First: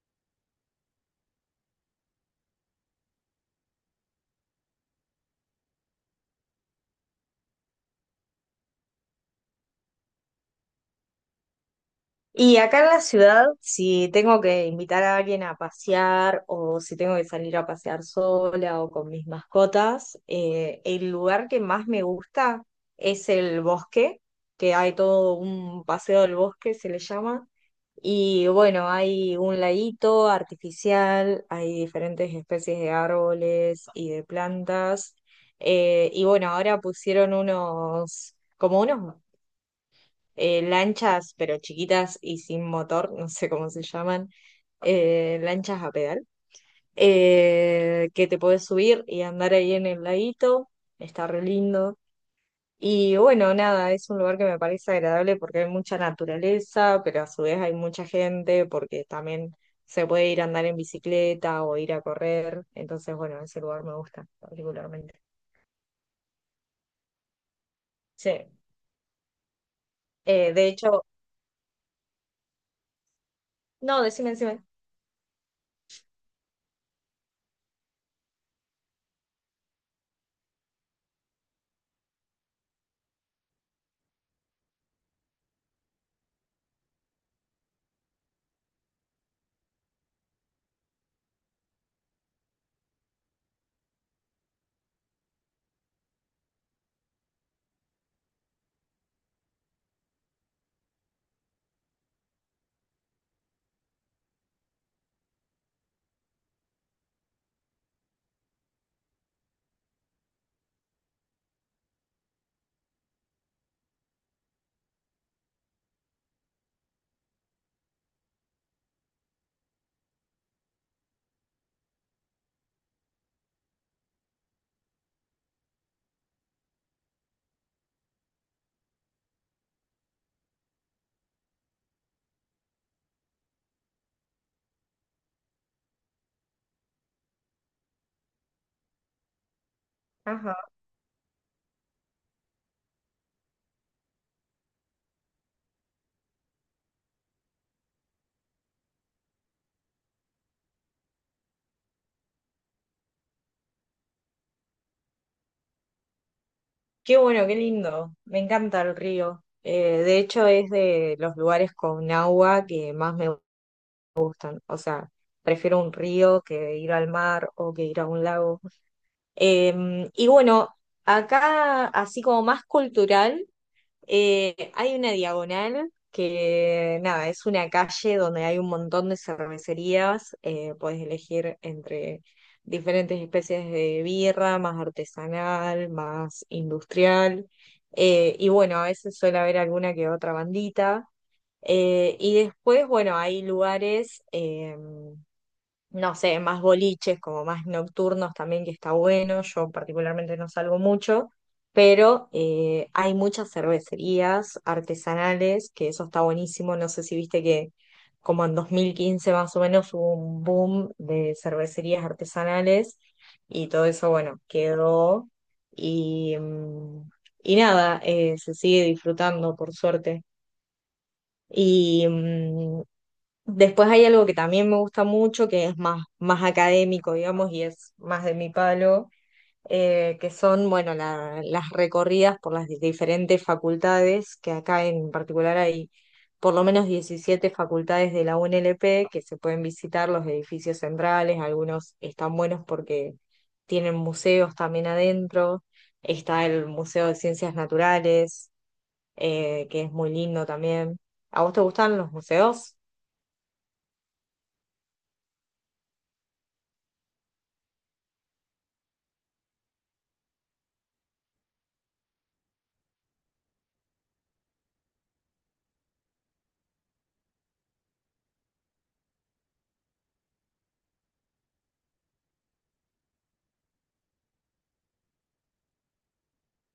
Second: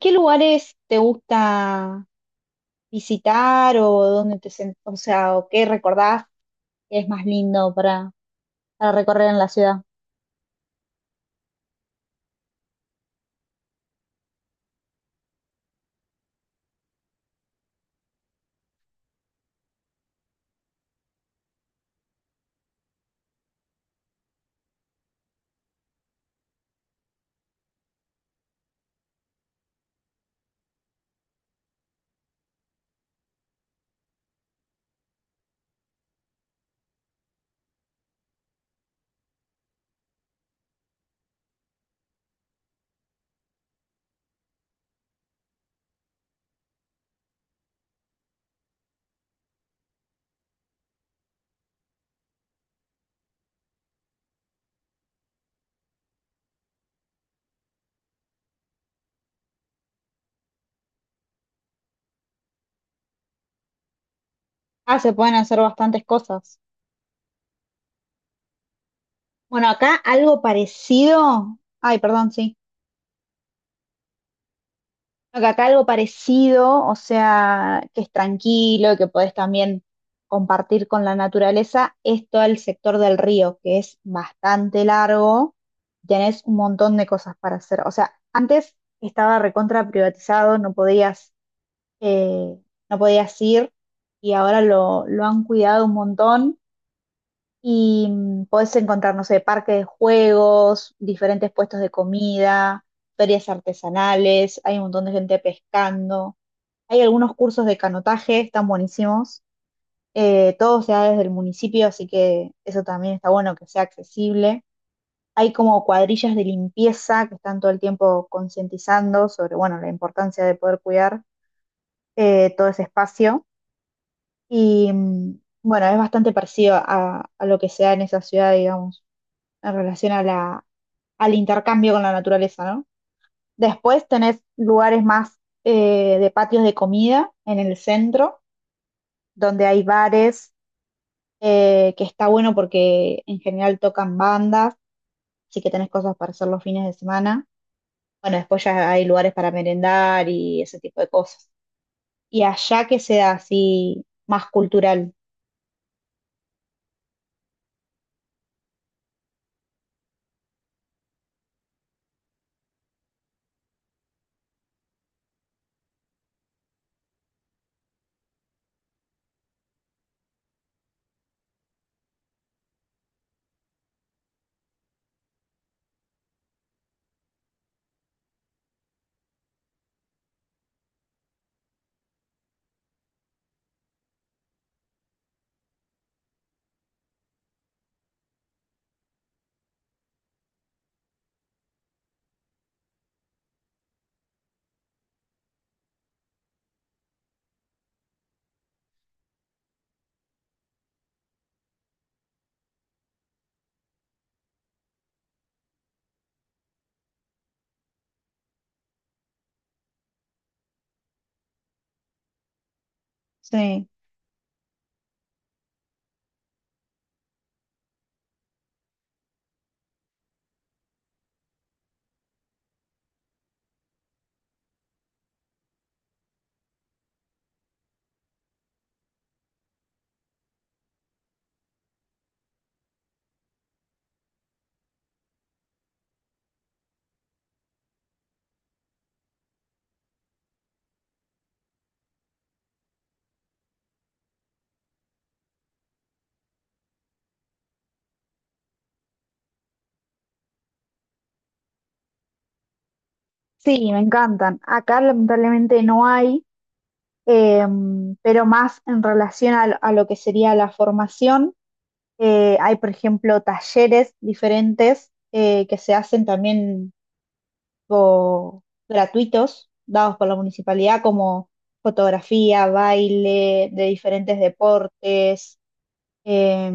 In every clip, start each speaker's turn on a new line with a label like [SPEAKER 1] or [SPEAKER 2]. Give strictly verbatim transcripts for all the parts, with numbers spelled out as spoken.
[SPEAKER 1] ¿Qué lugares te gusta visitar o dónde te sen- o sea, o qué recordás que es más lindo para, para recorrer en la ciudad?
[SPEAKER 2] Y acá en la ciudad, si tengo que invitar a alguien a pasear o si tengo que salir a pasear sola o con mis mascotas, eh, el lugar que más me gusta es el bosque, que hay todo un paseo del bosque, se le llama. Y bueno, hay un laguito artificial, hay diferentes especies de árboles y de plantas. Eh, y bueno, ahora pusieron unos, como unos eh, lanchas, pero chiquitas y sin motor, no sé cómo se llaman, eh, lanchas a pedal, eh, que te podés subir y andar ahí en el laguito, está re lindo. Y bueno, nada, es un lugar que me parece agradable porque hay mucha naturaleza, pero a su vez hay mucha gente porque también se puede ir a andar en bicicleta o ir a correr. Entonces, bueno, ese lugar me gusta
[SPEAKER 1] Ah, se
[SPEAKER 2] particularmente.
[SPEAKER 1] pueden hacer bastantes cosas.
[SPEAKER 2] Sí.
[SPEAKER 1] Bueno, acá algo
[SPEAKER 2] Eh, de hecho,
[SPEAKER 1] parecido. Ay, perdón, sí.
[SPEAKER 2] no, decime, decime.
[SPEAKER 1] Bueno, que acá algo parecido, o sea, que es tranquilo, que podés también compartir con la naturaleza, es todo el sector del río, que es bastante largo, tenés un montón de cosas para hacer. O sea, antes estaba recontra privatizado, no podías, eh, no podías ir, y ahora lo, lo han cuidado un montón, y mm, podés encontrar, no sé, parques de juegos, diferentes puestos de comida, ferias artesanales, hay un montón de gente pescando. Hay algunos cursos de canotaje, están buenísimos. Eh, todo se da desde el municipio, así que eso también está bueno que sea accesible. Hay como cuadrillas de limpieza que están todo el tiempo concientizando sobre, bueno, la importancia de poder cuidar eh, todo ese espacio. Y mm, bueno, es bastante parecido a, a lo que se da en esa ciudad, digamos, en relación a la, al intercambio con la naturaleza, ¿no? Después tenés lugares más eh, de patios de comida en el centro, donde hay bares
[SPEAKER 2] Ajá.
[SPEAKER 1] eh, que está bueno porque en general tocan bandas, así que tenés cosas para hacer los fines de semana. Bueno, después ya hay lugares para merendar y ese tipo de cosas. Y allá que sea así más cultural.
[SPEAKER 2] Qué bueno, qué lindo. Me encanta el río. Eh, de hecho, es de los lugares con agua que más me... O sea, prefiero un río que ir al mar o que ir a un lago. Eh, y bueno, acá, así como más cultural. Eh, hay una diagonal que, nada, es una calle donde hay un montón de cervecerías. Eh, puedes elegir entre diferentes especies de birra, más artesanal, más industrial. Eh, y bueno, a veces suele haber alguna que otra bandita. Eh, y después, bueno, hay lugares. Eh, no sé, más boliches, como más nocturnos también, que está bueno. Yo particularmente no salgo mucho, pero eh, hay muchas cervecerías artesanales, que eso está buenísimo. No sé si viste que como en dos mil quince más o menos hubo un boom de cervecerías artesanales y todo
[SPEAKER 1] Sí,
[SPEAKER 2] eso, bueno, quedó y, mm, y nada, eh, se sigue disfrutando por suerte. Y, mm, Después hay algo que también me gusta mucho, que es más, más académico, digamos, y es más de mi palo, eh, que son, bueno, la- las recorridas por las diferentes facultades, que acá en particular hay por lo menos diecisiete facultades de la U N L P que se pueden visitar, los edificios centrales, algunos están buenos porque tienen museos también adentro, está el Museo de Ciencias Naturales, eh, que es muy lindo también. ¿A vos te gustan los museos?
[SPEAKER 1] sí, me encantan. Acá lamentablemente no hay, eh, pero más en relación a lo a lo que sería la formación. Eh, hay, por ejemplo, talleres diferentes eh, que se hacen también o gratuitos dados por la municipalidad, como fotografía, baile, de diferentes deportes. eh,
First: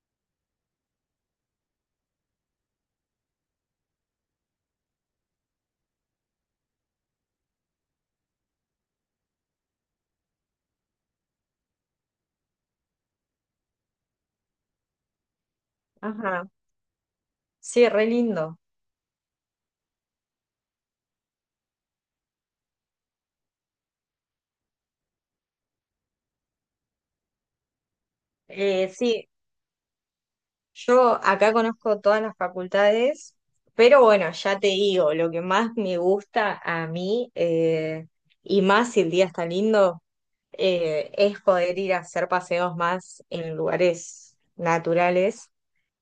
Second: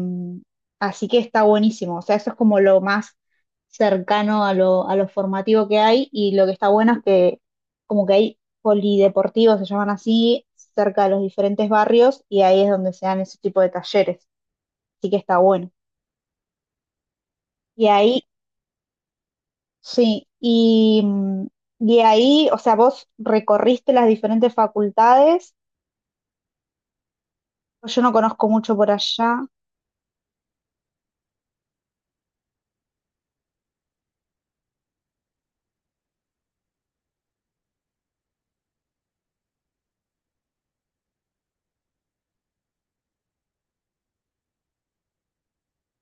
[SPEAKER 1] Así que está buenísimo. O sea, eso es como lo más cercano a lo, a lo formativo que hay. Y lo que está bueno es que como que hay polideportivos, se llaman así, cerca de los diferentes barrios, y ahí es donde se dan ese tipo de talleres. Así que está bueno. Y
[SPEAKER 2] Sí, re
[SPEAKER 1] ahí
[SPEAKER 2] lindo.
[SPEAKER 1] sí, y, mm, y ahí, o sea, vos recorriste las diferentes facultades. Pues yo no conozco mucho
[SPEAKER 2] Eh,
[SPEAKER 1] por
[SPEAKER 2] sí,
[SPEAKER 1] allá.
[SPEAKER 2] yo acá conozco todas las facultades, pero bueno, ya te digo, lo que más me gusta a mí, eh, y más si el día está lindo, eh, es poder ir a hacer paseos más en lugares naturales.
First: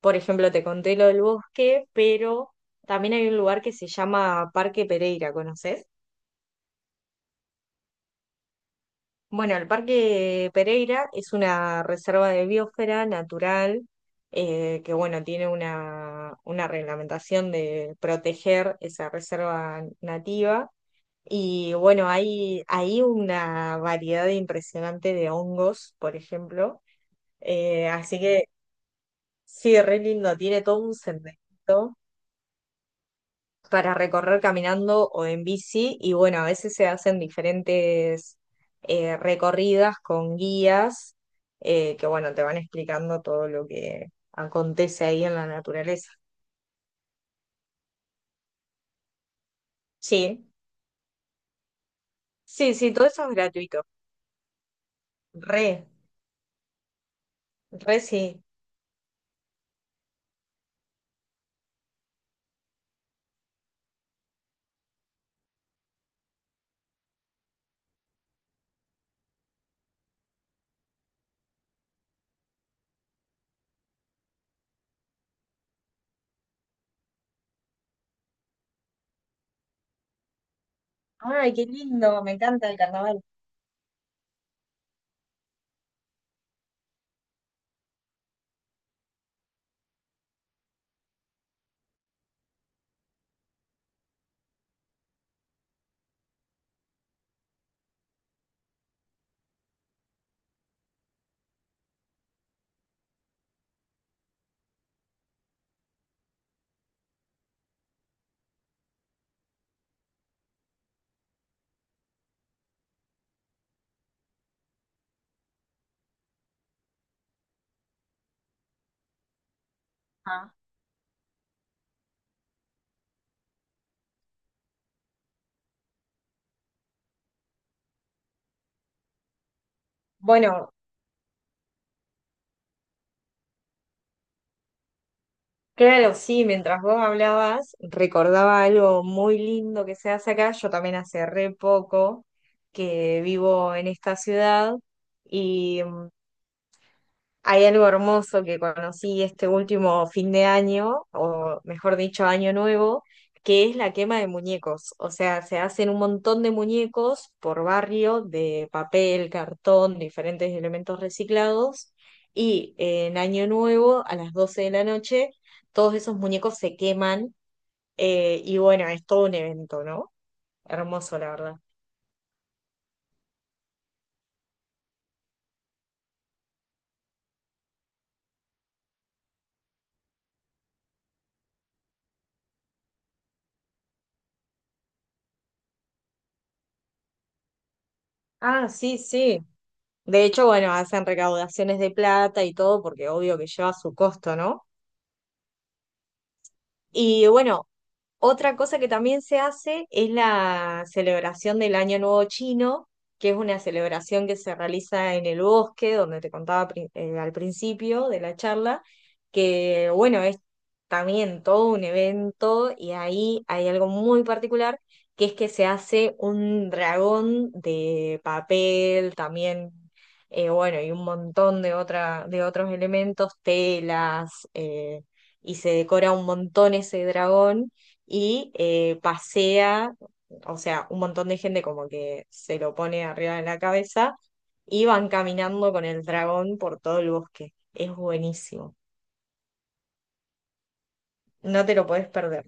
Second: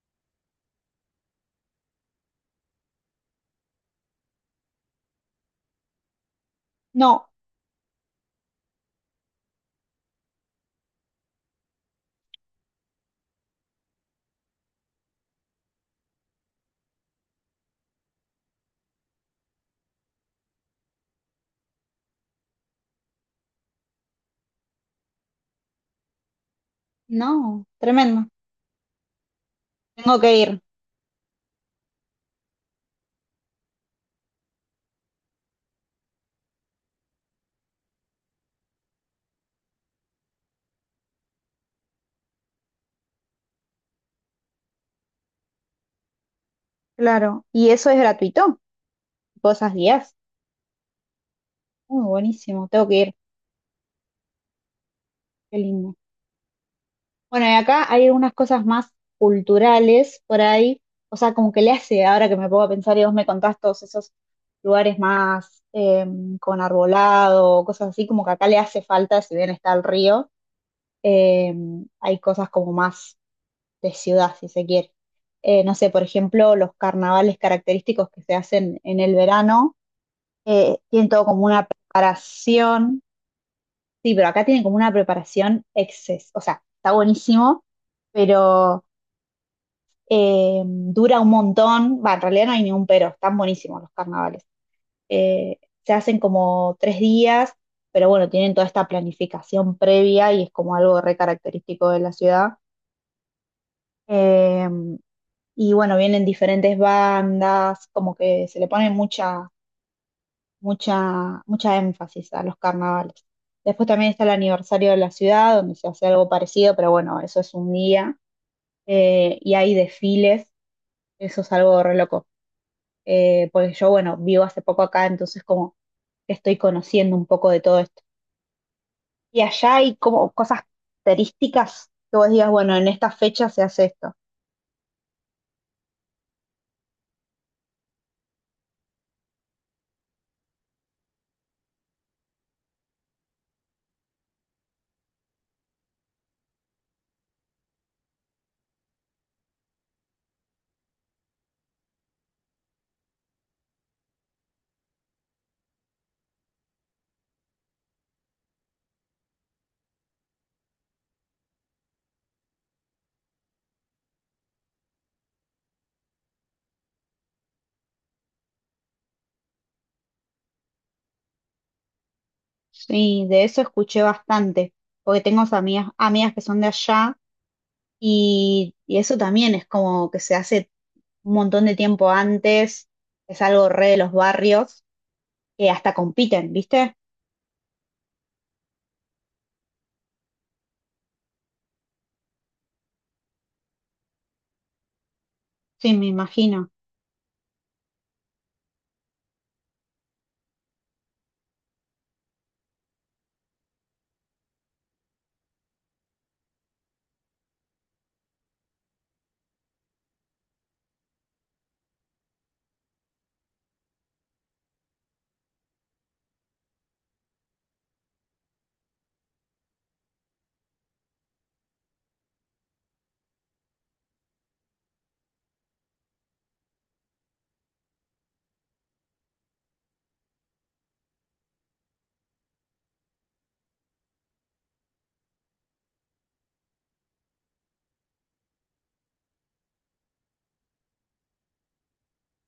[SPEAKER 2] Por ejemplo, te conté lo del bosque, pero también hay un lugar que se llama Parque Pereira, ¿conoces?
[SPEAKER 1] No,
[SPEAKER 2] Bueno, el Parque Pereira es una reserva de biosfera natural eh, que, bueno, tiene una, una reglamentación de proteger esa reserva nativa. Y bueno, hay, hay una variedad impresionante de hongos, por ejemplo.
[SPEAKER 1] no,
[SPEAKER 2] Eh, así
[SPEAKER 1] tremendo.
[SPEAKER 2] que sí, re
[SPEAKER 1] Tengo que
[SPEAKER 2] lindo,
[SPEAKER 1] ir,
[SPEAKER 2] tiene todo un sendero para recorrer caminando o en bici y bueno, a veces se hacen diferentes eh, recorridas con guías eh, que bueno, te van explicando todo lo que acontece ahí en la naturaleza.
[SPEAKER 1] claro. Y eso es gratuito, cosas días.
[SPEAKER 2] Sí,
[SPEAKER 1] Muy buenísimo,
[SPEAKER 2] sí,
[SPEAKER 1] tengo
[SPEAKER 2] sí,
[SPEAKER 1] que
[SPEAKER 2] todo
[SPEAKER 1] ir,
[SPEAKER 2] eso es gratuito.
[SPEAKER 1] qué
[SPEAKER 2] Re,
[SPEAKER 1] lindo. Bueno, y acá
[SPEAKER 2] re
[SPEAKER 1] hay algunas
[SPEAKER 2] sí.
[SPEAKER 1] cosas más culturales por ahí, o sea, como que le hace, ahora que me puedo pensar y vos me contás todos esos lugares más eh, con arbolado, cosas así, como que acá le hace falta, si bien está el río eh, hay cosas como más de ciudad, si se quiere. Eh, no sé, por ejemplo, los carnavales característicos que se hacen en el verano, eh, tienen todo como
[SPEAKER 2] Ay, qué
[SPEAKER 1] una
[SPEAKER 2] lindo, me encanta el
[SPEAKER 1] preparación,
[SPEAKER 2] carnaval.
[SPEAKER 1] sí, pero acá tienen como una preparación exces, o sea, está buenísimo, pero eh, dura un montón, va, en realidad no hay ningún pero, están buenísimos los carnavales. Eh, Se hacen como tres días, pero bueno, tienen toda esta planificación previa y es como algo re característico de la ciudad. Eh, Y bueno, vienen diferentes bandas, como que se le pone mucha, mucha, mucha énfasis a los carnavales. Después también está el aniversario de la ciudad, donde se hace algo parecido, pero bueno, eso es un día. Eh, y hay
[SPEAKER 2] Ah.
[SPEAKER 1] desfiles, eso es algo re loco. Eh, porque yo, bueno, vivo hace poco acá, entonces como que estoy conociendo un poco de todo esto. Y allá hay como cosas
[SPEAKER 2] Bueno.
[SPEAKER 1] características que vos digas, bueno, en esta fecha se hace esto.
[SPEAKER 2] Claro, sí, mientras vos hablabas, recordaba algo muy lindo que se hace acá. Yo también hace re poco que vivo en esta ciudad. Hay algo hermoso que conocí este último fin de año, o mejor dicho, año nuevo, que es la quema de muñecos. O sea, se hacen un montón de muñecos por barrio, de papel, cartón, diferentes elementos reciclados. Y eh, en año nuevo, a las doce de la noche, todos esos muñecos se queman. Eh, y bueno, es todo un evento, ¿no? Hermoso, la verdad.
[SPEAKER 1] Sí, de eso escuché bastante, porque tengo amigas, amigas que son de allá y, y eso también es como que se hace un montón de tiempo antes, es algo re de los barrios, que hasta compiten, ¿viste?
[SPEAKER 2] Ah, sí, sí. De hecho, bueno, hacen recaudaciones de plata y todo, porque obvio que lleva su costo, ¿no?
[SPEAKER 1] Sí, me imagino.
[SPEAKER 2] Y bueno, otra cosa que también se hace es la celebración del Año Nuevo Chino, que es una celebración que se realiza en el bosque, donde te contaba pri- eh, al principio de la charla, que bueno, es también todo un evento y ahí hay algo muy particular, que es que se hace un dragón de papel también. Eh, bueno, y un montón de otra, de otros elementos, telas, eh, y se decora un montón ese dragón y eh, pasea, o sea, un montón de gente como que se lo pone arriba de la cabeza y van caminando con el dragón por todo el bosque. Es buenísimo, no te lo podés perder.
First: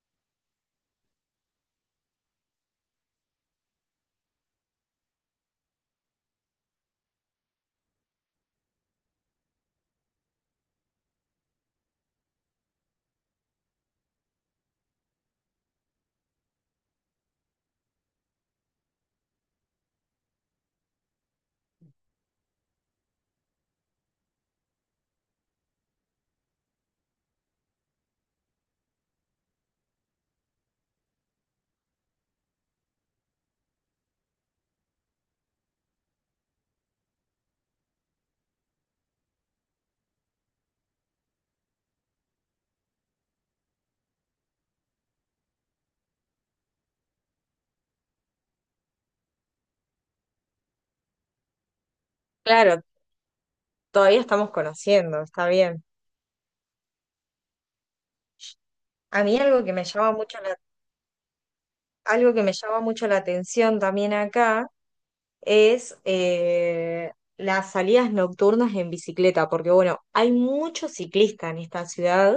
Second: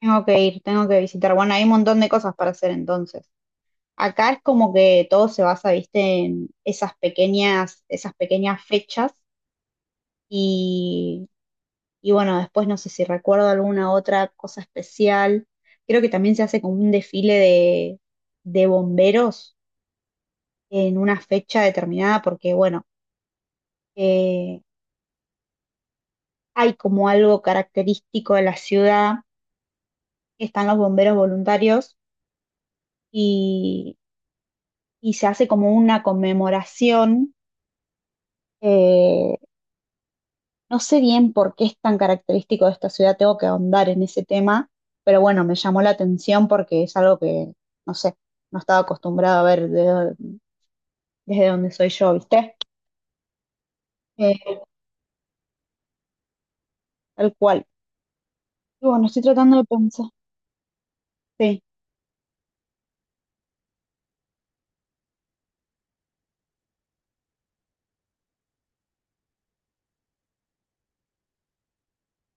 [SPEAKER 1] Tengo que ir, tengo que visitar. Bueno, hay un montón de cosas para hacer entonces. Acá es como que todo se basa, ¿viste? En esas pequeñas, esas pequeñas fechas. Y bueno, después no sé si recuerdo alguna otra cosa especial. Creo que también se hace como un desfile de, de bomberos en una fecha determinada, porque bueno, eh, hay como algo característico de la ciudad, están los bomberos voluntarios y, y se hace como una conmemoración. eh, No sé bien por qué es tan característico de esta ciudad, tengo que ahondar en ese tema, pero bueno, me llamó la atención porque es algo que, no sé, no estaba acostumbrado a ver de do- desde donde soy yo, ¿viste?
[SPEAKER 2] Claro, todavía estamos
[SPEAKER 1] Eh,
[SPEAKER 2] conociendo, está bien.
[SPEAKER 1] tal cual. Y bueno,
[SPEAKER 2] A
[SPEAKER 1] estoy
[SPEAKER 2] mí
[SPEAKER 1] tratando
[SPEAKER 2] algo
[SPEAKER 1] de
[SPEAKER 2] que me
[SPEAKER 1] pensar.
[SPEAKER 2] llama mucho la,
[SPEAKER 1] Sí.
[SPEAKER 2] algo que me llama mucho la atención también acá es eh, las salidas nocturnas en bicicleta, porque bueno, hay muchos ciclistas en esta ciudad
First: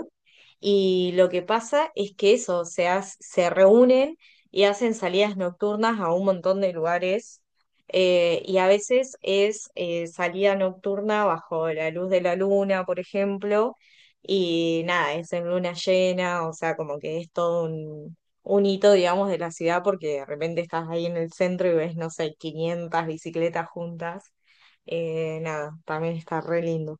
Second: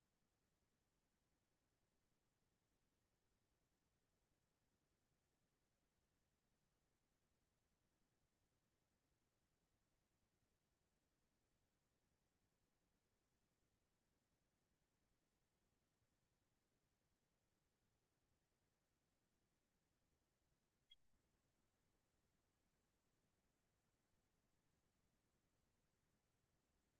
[SPEAKER 2] y lo que pasa es que eso, o sea, s- se reúnen y hacen salidas nocturnas a un montón de lugares eh, y a veces es eh, salida nocturna bajo la luz de la luna, por ejemplo, y nada, es en luna llena, o sea, como que es todo un hito, digamos, de la ciudad porque de repente estás ahí en el centro y ves, no sé, quinientas bicicletas juntas. Eh, nada, también está re lindo.